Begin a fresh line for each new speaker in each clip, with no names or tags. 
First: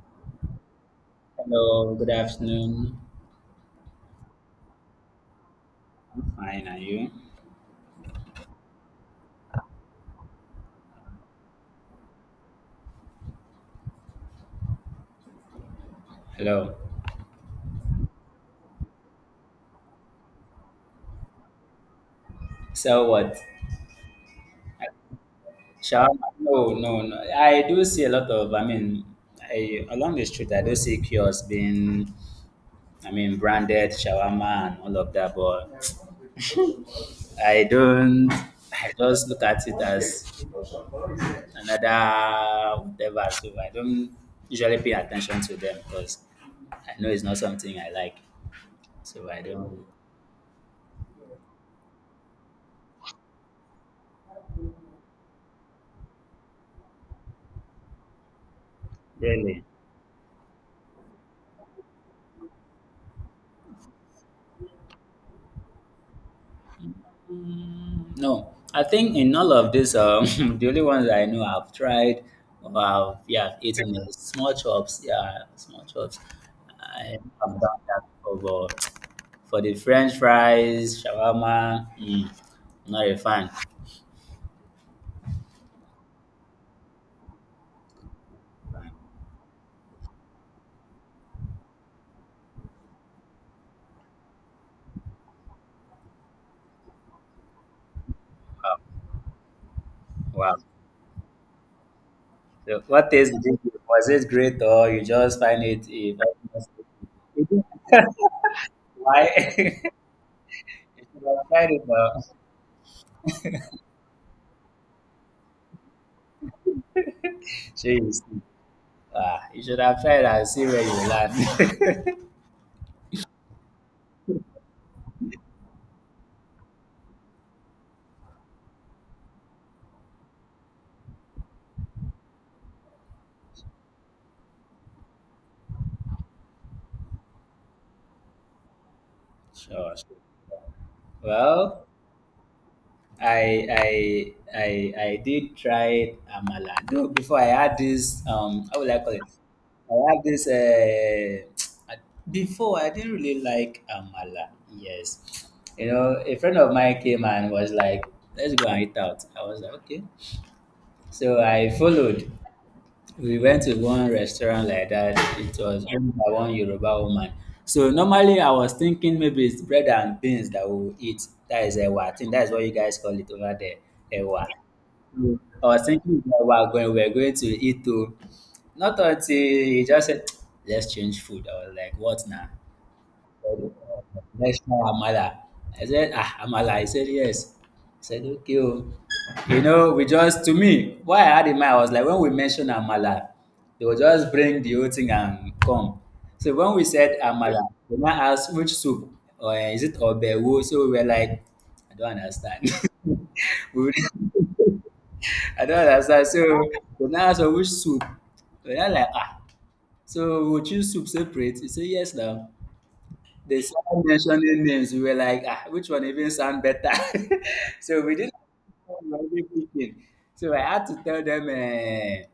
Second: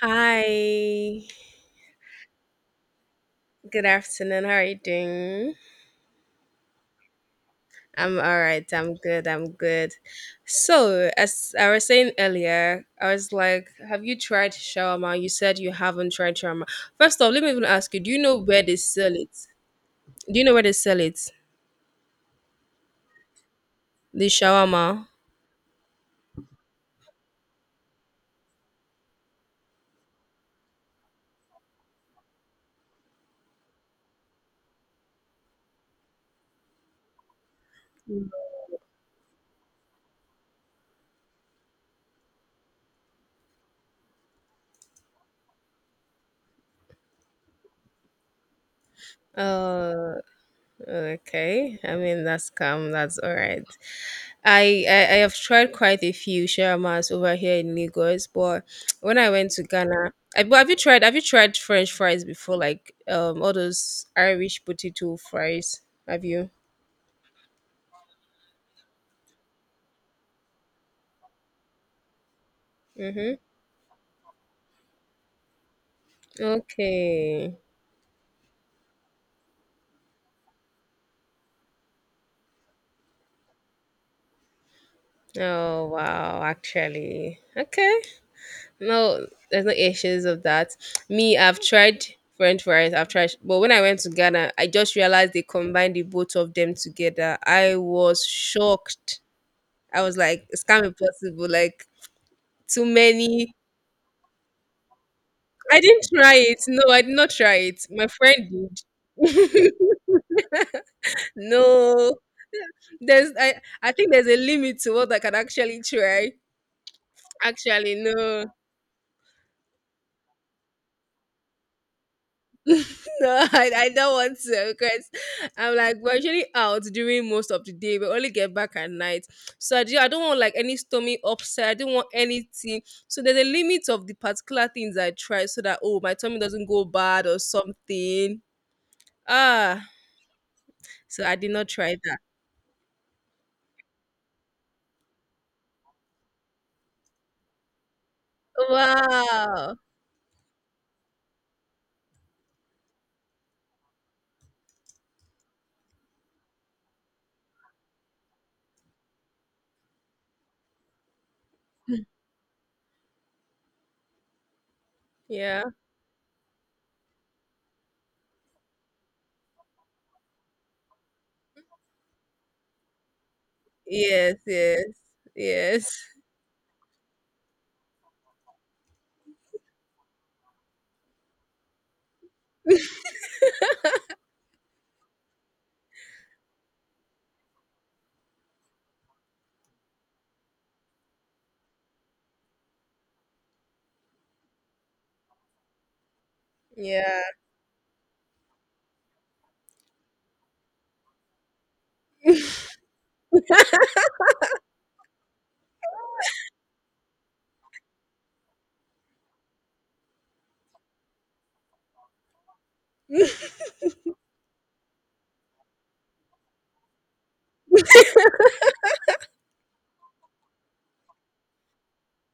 Hi,
Hello, good afternoon.
good afternoon. How are you doing?
I'm fine, are you?
I'm all right. I'm good. I'm good. So, as I was saying earlier, I was like, have you tried shawarma? You said you haven't tried shawarma.
Hello.
First off, let me even ask you, do you know where they sell it? Do you know where they sell it?
So what?
The shawarma?
Shawarma? No, no, no. I do see a lot of, I mean, along the street, I do see kiosks being, I mean, branded shawarma and all of that, but I don't, I just look at it as another whatever, so I don't usually pay attention to them because I know it's not something I like, so I don't
Uh, okay. I mean, that's calm. That's all right. I have tried quite a few shawarmas over here in Lagos, but when I went
really.
to Ghana, I, but have you tried French fries before? Like all those Irish potato fries? Have you?
No, I think in all of this, the only ones I know I've tried or I've,
Mm-hmm.
yeah, I've eaten is small chops. Yeah, small chops. I have
Okay.
done that before. But for the French fries, shawarma, mm, not a fan.
Oh wow, actually. Okay. No, there's no issues of that. Me, I've tried French fries, I've tried but when I went to Ghana, I just realized they combined the both of them together. I was shocked. I was like,
Wow.
it's can't be possible. Like
So
too
what taste did
many.
you give? Was it great or you just find
I
it,
didn't
eh, very
try it.
nasty?
No, I did not try it. My friend
Why?
did.
You should have tried it.
No,
Or,
there's. I think there's a limit to what I can actually try.
sure.
Actually,
You see.
no,
Ah, you should have tried and see where you land.
no, I don't want to because I'm like we're usually out during most of the day. We only get back at night, so I, do, I don't want like any stomach upset. I don't want anything. So there's a limit of the particular things I try, so that oh my tummy doesn't go bad or something. Ah,
Sure, sure.
so I did not
Well,
try that.
I did try amala. Though before I had this how will I call it?
Wow.
I had this before I didn't really like amala. Yes. You know, a friend of mine came and was like, let's go and eat out. I was like, okay. So I followed, we went to one restaurant like that. It
Yeah.
was owned by one Yoruba woman. So normally I was thinking maybe it's bread and beans that we will eat. That is ewa. I think that is what you guys call it over there,
Yes,
ewa.
yes,
So I was
yes.
thinking that we are going to eat to. Not until he just said, let's change food. I was like, what now? Let's try Amala. I said, ah, Amala. He said, yes. I said, okay. Oh. You know, we just, to me, what I had in mind, I was like, when we mentioned Amala, they will just bring the whole thing and come. So when we said
Yeah.
Amala, they now asked which soup, or eh, is it Obewo? So we were like, I don't understand. we, were- I don't understand. So they now asked us which soup. We were like, ah. So we will choose soup separate. He said, yes, now. They started mentioning names. We were like, ah, which one even sound better? So we didn't know what we were even picking. So I had to tell them, eh,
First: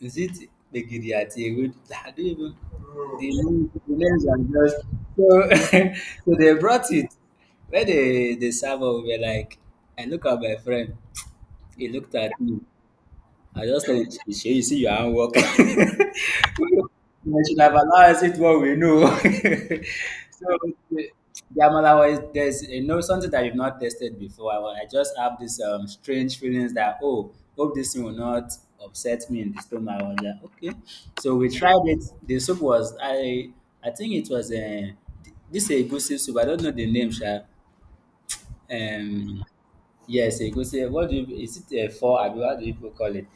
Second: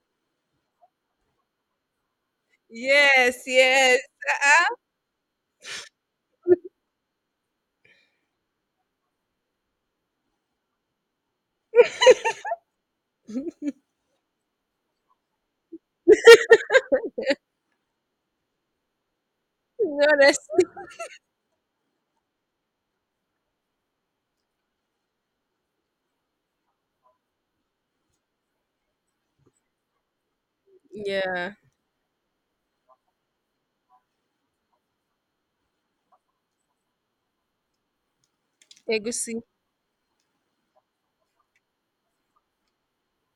is it begiriati?" We Ewedu? I don't even
Yes,
the
yes.
names are
Uh-uh.
just so. So they brought it. When they serve up, we were like, I look at my friend. He looked at me. I just tell him, you see your handwork. We should have allowed us it what we know. So
Honestly.
the the amala was there's, you know, something that you've not tested before. I just have this strange feelings that, oh, hope this thing will not upset me in the stomach. I was like, okay, so we
Yeah.
tried it. The soup was, I think it was a, this is a good soup. I don't know the name, sha.
Egusi.
Um, yes, egusi. What do you? Is it a four? Abi, what do people call it?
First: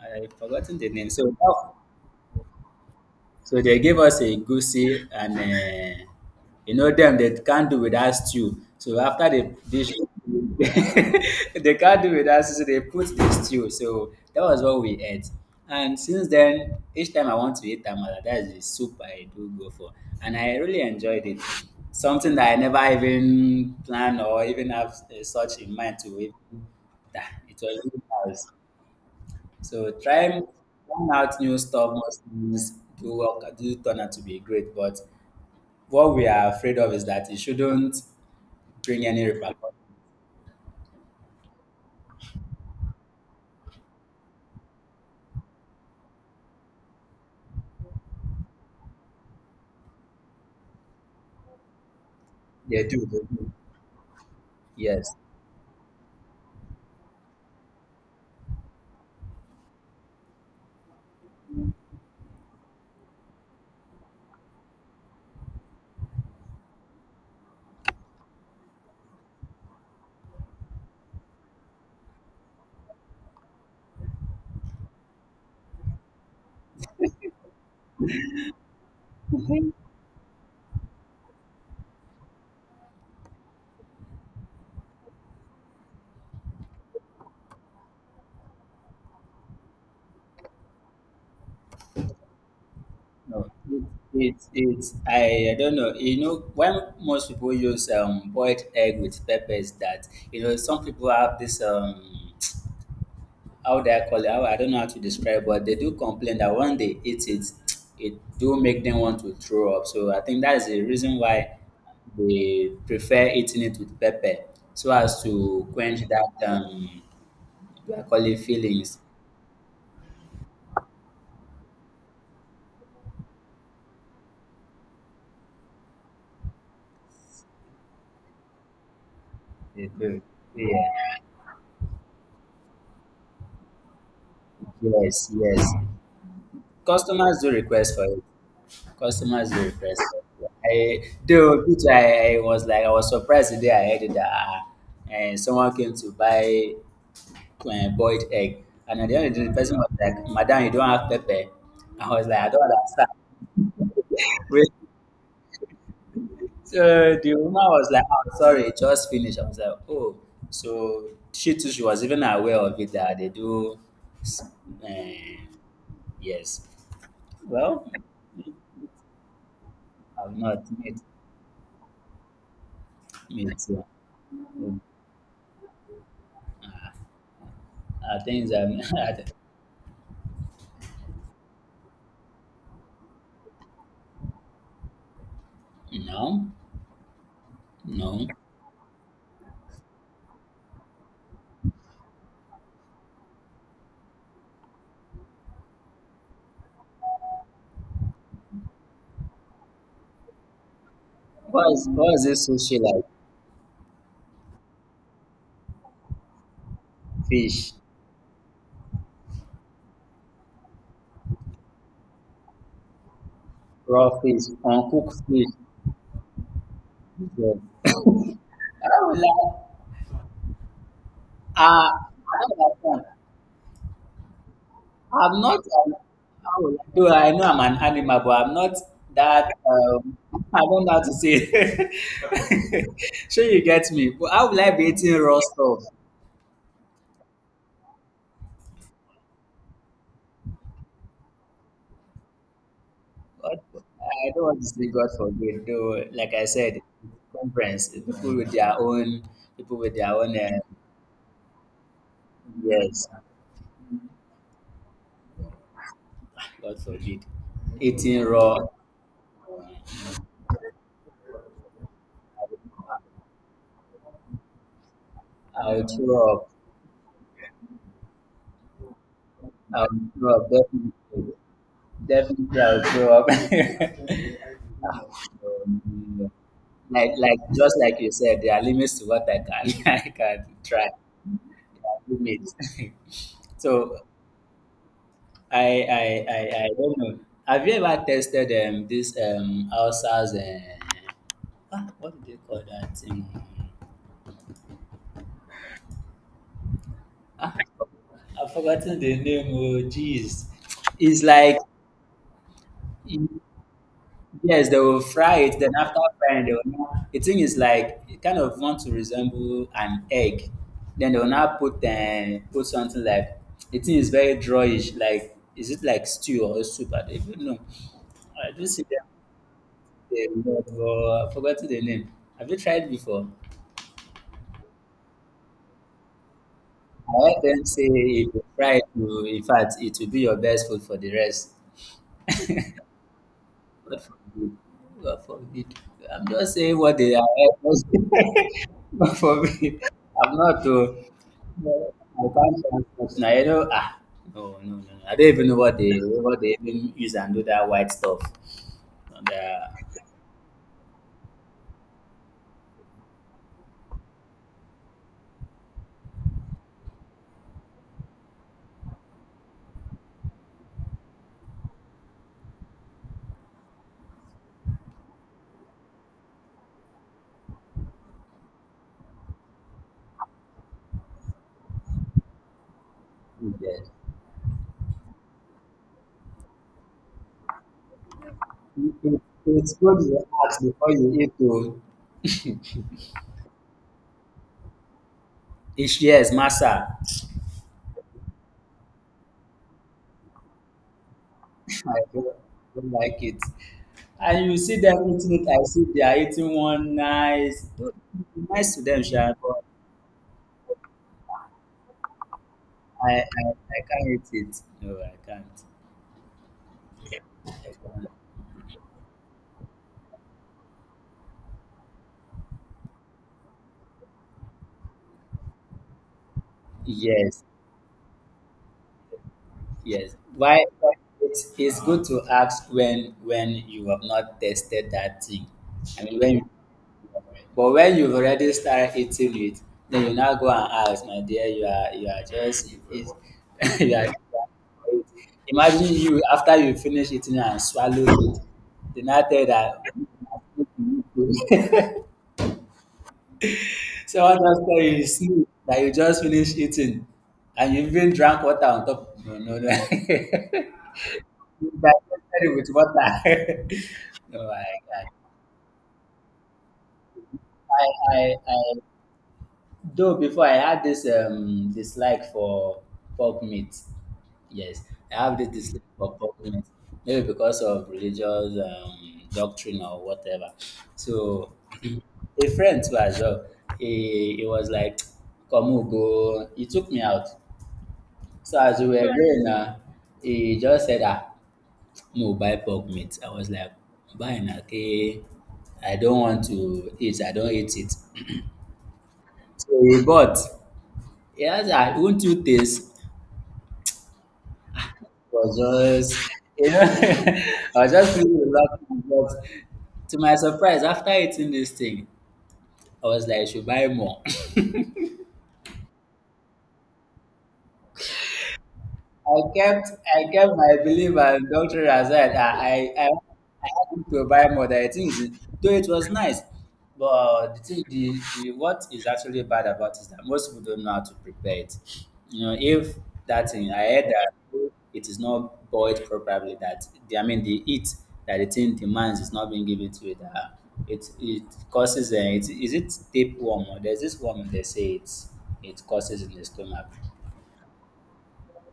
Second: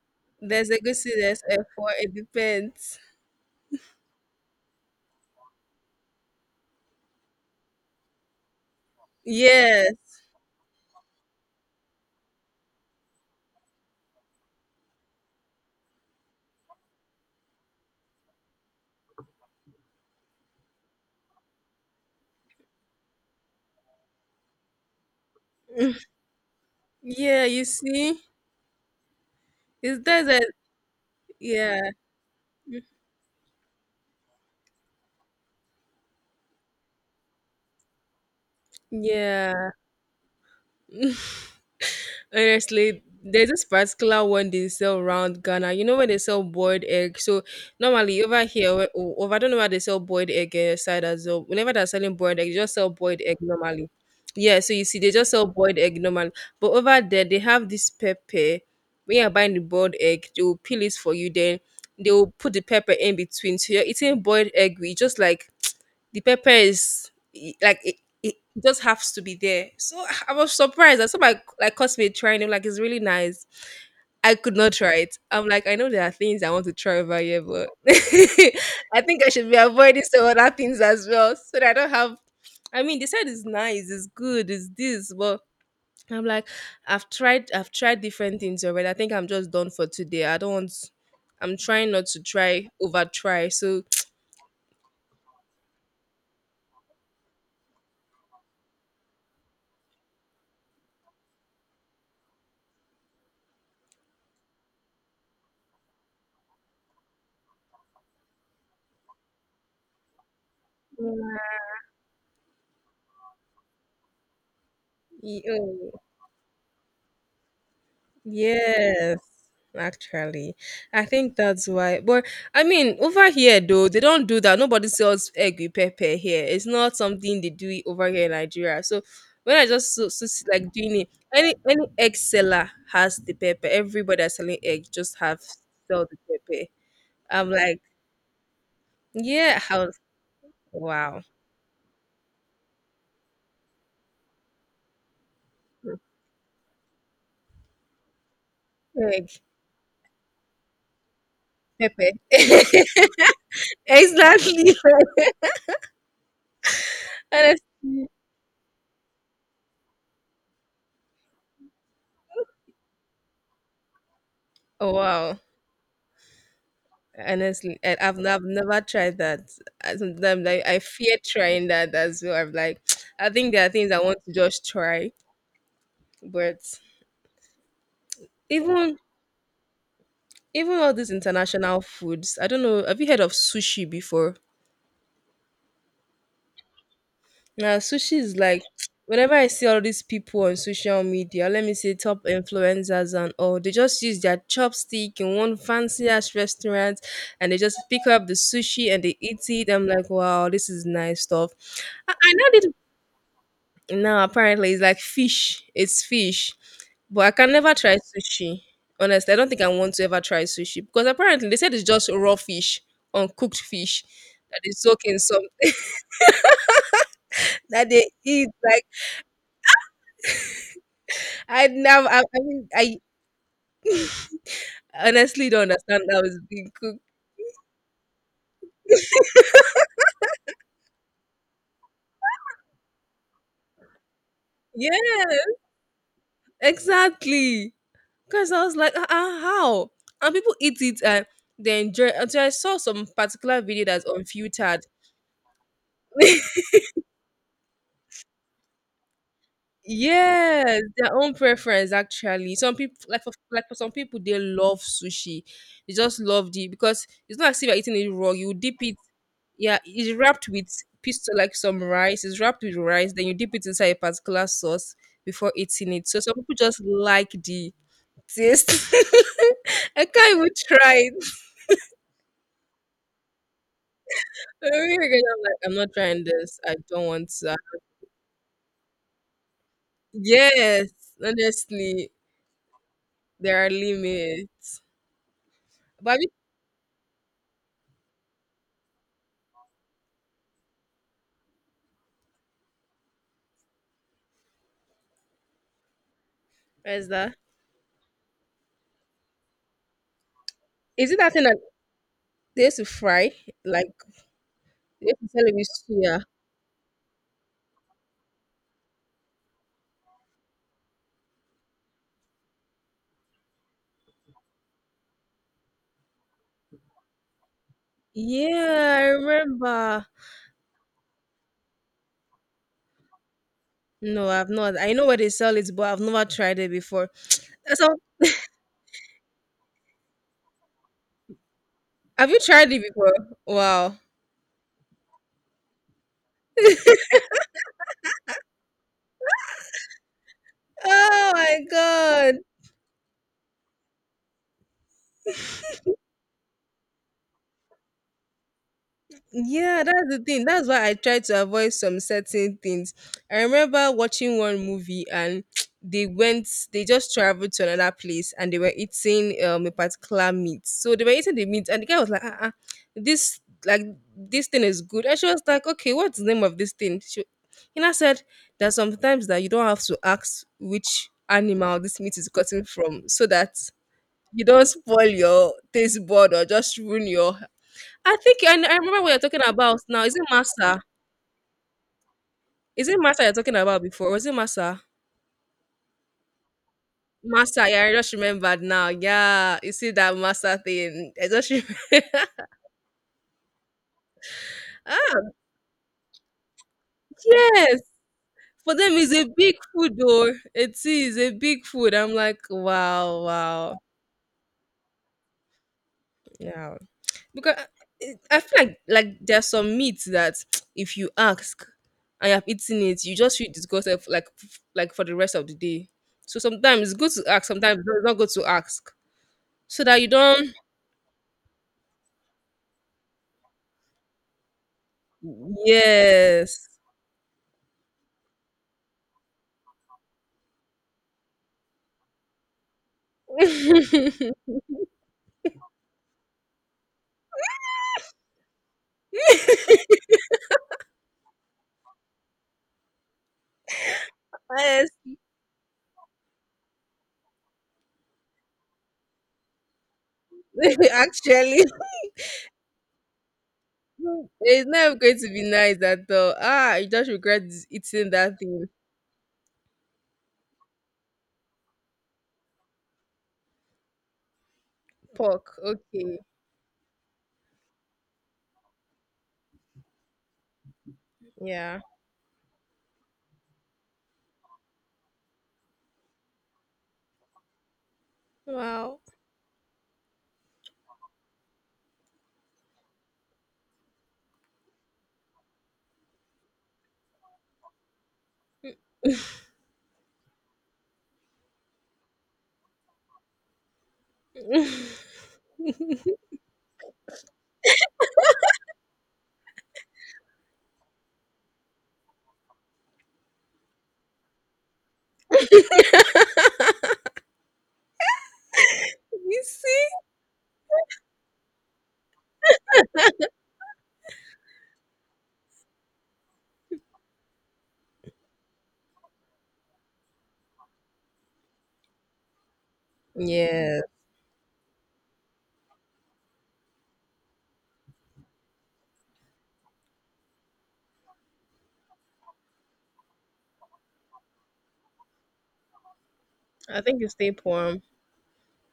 I've
There's
forgotten the name.
egusi,
So
there's
that
F4. It depends.
so they gave us a goosey and you know them, they can't do without stew. So after the dish,
Yes.
they can't do without stew. So they put the stew. So that was what we ate. And since then, each time I want to eat tamala, that is the soup I do go for, and I really enjoyed it. Something that I never even planned or even have, such in mind to eat. Nah,
Yeah,
it
you
was really
see?
nice. So
Is that a
trying out new
yeah.
stuff, most things do work, do turn out to be great, but what we are afraid of is that it shouldn't bring any repercussions.
Yeah. Honestly, there's this particular one they sell around Ghana. You know when they sell boiled egg. So normally over here, where- o- over I don't know why they sell boiled egg eh, side as well. Whenever they're selling boiled egg, they just
They
sell
do, they
boiled egg
do.
normally. Yeah, so you see, they
Yes.
just sell boiled egg normally. But over there, they have this pepper. When you're buying the boiled egg, they will peel it for you. Then they will put the pepper in between. So you're eating boiled egg with just like the pepper is I- like it just has to be there. So I was surprised. I saw my like cosmate trying it, like it's really nice. I could not try it. I'm like, I know there are things I want to try over here, but I think I should be avoiding some other things as well. So that I don't have I mean they said it's nice, it's good, it's this, but I'm like, I've tried different things already. I think I'm just done for today. I don't want I'm trying not to try over try.
No.
So
I don't know. You know, when most people use boiled egg with peppers, that, you know, some people have this how would I call it? How, I don't know how to describe, but they do complain that when they eat it, it do make them want to throw up. So I think that is the reason why they prefer eating it with pepper, so as to
yeah.
quench that do I call it feelings.
Yes, actually, I think that's why. But I mean, over here though, they don't do that. Nobody sells egg with pepper here. It's not something they do it over here in Nigeria. So when I
They
just so,
do.
so see, like doing it,
Yeah.
any egg seller has the pepper. Everybody that's selling egg just
Yes.
have
Yes.
sell the pepper.
Customers
I'm
do
like,
request for it. Customers
yeah,
do
how
request for it. I
wow,
though Peter, I was like, I was surprised the day I heard it that, someone came to buy boiled egg. And at the end
egg
of the day, the person was like, Madam, you don't have pepper. I
pepper,
was like, I don't understand. Wait.
exactly.
So the woman was like,
Honestly,
oh, sorry, it just finished. I was like, oh. So she too, she was even aware of it that they do. s-
oh,
Uh,
wow.
yes.
Honestly,
Well,
and I've, n- I've never tried that. I-
I've
Sometimes I,
not
I
met,
fear trying that as well. I'm like, I think
me
there are
too.
things I want to just
I
try, but
think
even
that,
even all these international foods, I don't know. Have you heard of sushi before?
no,
Now, sushi
no.
is like whenever I see all these people on social media, let me say top influencers and all, they just use their chopstick in one fancy ass restaurant and they just pick up the sushi and they eat it. I'm like, wow, this is nice stuff.
What, is, what is
I
this
now did
sushi like?
no, apparently it's like fish. It's fish. But I can
Fish,
never try sushi. Honestly, I don't think I want to ever try sushi because apparently they said it's just raw fish, uncooked fish
raw fish,
that they soak
uncooked
in some
fish. Yeah.
that they eat. Like
I would like,
I
ah,
never. I
I don't
mean, I
understand. I'm
honestly
not.
don't
an-
understand how it's
How
being
will I
cooked.
do, I know I'm an animal, but I'm not that. I don't know how to say it. Sure, you get me. But how will I be
Yeah,
eating raw stuff?
exactly. Because I was like, how? And people eat it and they enjoy. Until I saw some particular
What-
video that's
I don't want to
unfiltered
say God forbid. Though, like I said, conference people with their own, people with their own. Uh,
yes, their own preference actually. Some people
yes,
like for some people they love sushi. They just love it
God
because
forbid.
it's not as if you're eating it
Eating
raw. You
raw,
dip it, yeah, it's wrapped with piece like some rice. It's wrapped with rice, then you dip it inside a particular sauce before
I'll
eating it. So
throw
some
up.
people just like the taste.
I'll
I
throw
can't even
up
try it.
definitely. Definitely, I'll grow up.
I'm really gonna- I'm like, I'm not trying
Um,
this. I don't want
like
to.
just like you said, there are limits to what I can, I can try.
Yes,
There are
honestly,
limits.
there are
So
limits.
I,
But have you-
I I don't know. Have you ever tested this Alsa's, ah, what do they call that thing?
where's that?
Ah, I've forgotten the name. Oh, jeez,
Is it
it's
that thing that
like,
they used to fry? Like
yes, they will
they used to
fry
sell it
it.
with
Then after
suya.
frying, they will now, the thing is like it kind of want to resemble an egg. Then they will now put, put something like, the thing is very drawish. Like is it like stew or soup? I don't even know. I do see
Yeah, I
them.
remember.
They, but I forgot the name. Have you tried before?
No, I've not. I know where they sell it, but I've never tried it before.
I heard them say
So,
if you fry it, you, in fact, it will be your best food for the rest.
have you tried it before? Wow.
God forbid. God forbid. I'm just saying what they are. God forbid. I'm not to.
Oh my
I
god.
can't translate now. You know, ah, no, no, no. I don't even know what they, what they even use and do that white stuff. And,
Yeah, that's the thing. That's why I try to avoid some certain things. I remember watching one movie and they went, they just traveled to another place and they were eating a particular meat. So they were eating the meat and the guy was like, uh-uh, this like this thing is good. And she was like, okay, what's the name of this thing? She, Hina said that sometimes that you don't have to ask which animal this meat is gotten from so that
yeah.
you don't spoil your taste bud or just ruin your I think I
It-
remember what you're
it-
talking
It's
about
good
now. Is
you
it
ask
Massa?
before you eat to
Is it Massa you're talking about before? Or was it Massa?
each, yes, massa.
Massa, yeah, I just remembered now. Yeah, you see that Massa thing. I just
I
remember.
don't like it. And you see them
Ah,
eating it, I see they are eating one nice.
yes.
Don't be nice
For
to
them,
them,
it's a
sha.
big food, though. It is a big food. I'm like,
I,
wow,
I,
wow.
I can't eat it. No, I can't.
Yeah.
I can't.
Because I feel like there's some meat that if you ask and you have eaten it, you just feel disgusted like for the rest of the day. So sometimes it's good to
Yes,
ask, sometimes it's not good to ask. So that you
yes.
don't
It's good to ask when you have not tested that thing. I mean, when you,
yes.
but when you've already started eating it, then you now go and ask, my dear, you are just it's, you are. Imagine you after you finish eating and swallow it, then I tell that. Someone just tell you
Yes.
you sleep, that you just finish eating, and you even drank water on top. No, no, no. You
Actually,
digested it with water. no,
it's never
I,
going to be nice at all. Ah, you just regret
I,
eating that
I,
thing.
though before I had this dislike for pork meat. Yes, I have
Pork,
this dislike
okay.
for pork meat, maybe because of religious doctrine or whatever. So,
Yeah.
a friend too as well. He was like, "Come, we go." He took me out. So as we were
Wow.
going now, he just said, ah, no, buy pork meat. I was like, buying, okay. I don't want to eat. I don't eat it. So he bought. He asked, ah, won't you taste?
You
I was just, you know, I was just feeling relaxed. But to my surprise, after eating this thing, I was like, I should buy more. I
see.
kept I kept my belief and doctor aside. I I had him to buy more than things. Though it was nice. But the thing the what is actually bad about is that most people don't know how to prepare it. You know, if that thing I
Yeah,
heard that it is not boiled properly, that the, I mean the heat that the thing demands is not being given to it. It causes, it is it tapeworm or there's this one they say it's, it causes in the
I
stomach.
think you stay tapeworm.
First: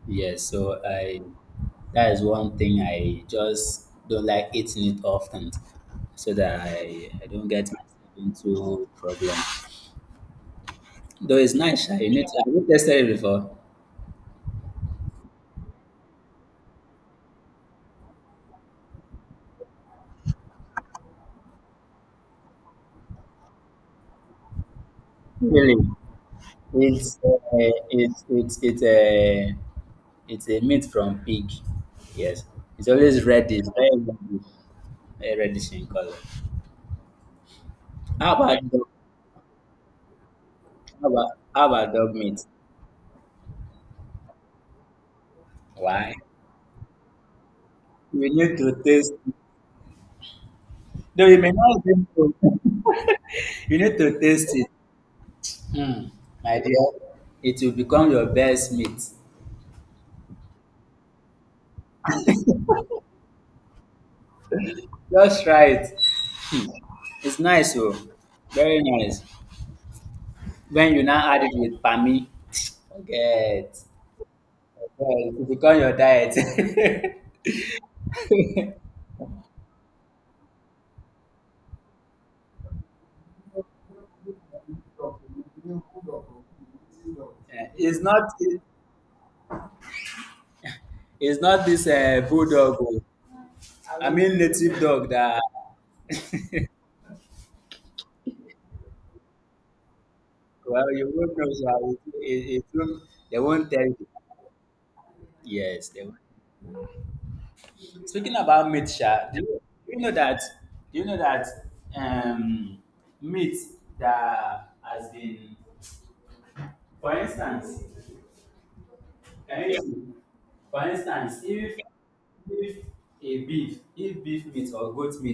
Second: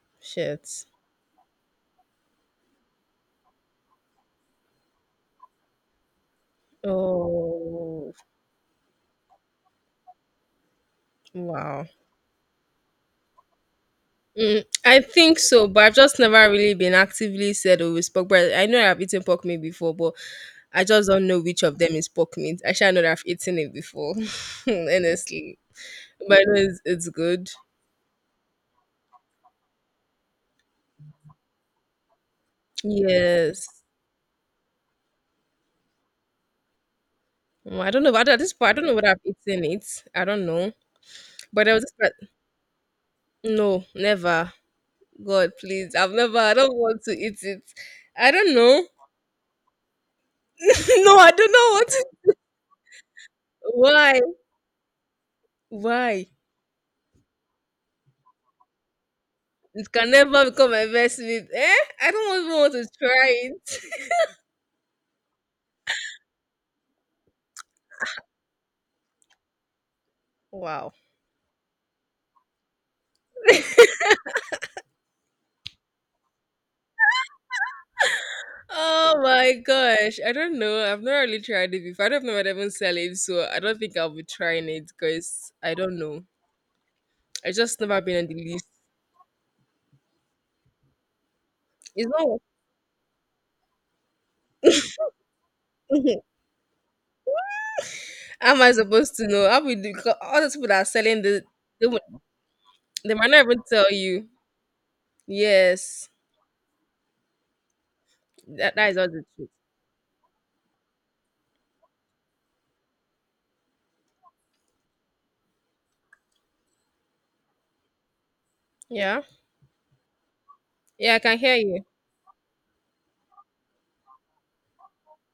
Yes, so
Shit.
I, that is one thing I just don't like eating it often, so that I don't get myself
Oh,
into problem. Though it's nice,
wow.
sha, you need to, have you tested it before?
Mm, I think so, but I've just never really been actively said oh it's pork bread. I know I've eaten pork meat before, but I just don't know which of them is pork meat. I should know that I've eaten it before, honestly.
Really?
But I know it's
It's,
good.
it's a it's a meat from pig. Yes. It's always
Yes.
reddish, very reddish, very reddish in color.
Mm, I don't know. But
How
at this
about
point, I don't
dog-
know what I've eaten it. I don't know.
how
But I was
about
just like,
dog meat?
no, never. God, please. I've
Why?
never. I don't want to eat it.
You
I don't
need to
know.
taste.
No,
No,
I
you may
don't know
not
what.
drink
To,
cold. You need to
why?
taste it. Hmm,
Why?
my dear, it will become your best meat.
It can never become my best investment. Eh? I don't even want to try it.
Just try it. It's nice, oh, very nice.
Wow.
When you now add it with pami, forget, forget. It will become your diet.
Oh my gosh. I don't know. I've not really tried it before. I don't know if I'd even sell it, so I don't think I'll be trying it because I don't know. I
Eh,
just
it's
never been
not.
on the list.
It's not this,
It's not
bulldog. Oh. I mean native dog that.
how am I supposed to know? How we do because all those people that are
Well, you
selling
won't
the
know, sha.
they, won't-
It won't,
they might
they
not even
won't tell
tell
you.
you.
Yes, they
Yes.
were. Speaking about
That
meat,
that is all the
sha,
truth.
do you know that? Do you know that, um, meat that has been, for instance,
Yeah.
can you hear me? For
Yeah, I can
instance,
hear
if
you.
if a beef, if beef meat or goat meat,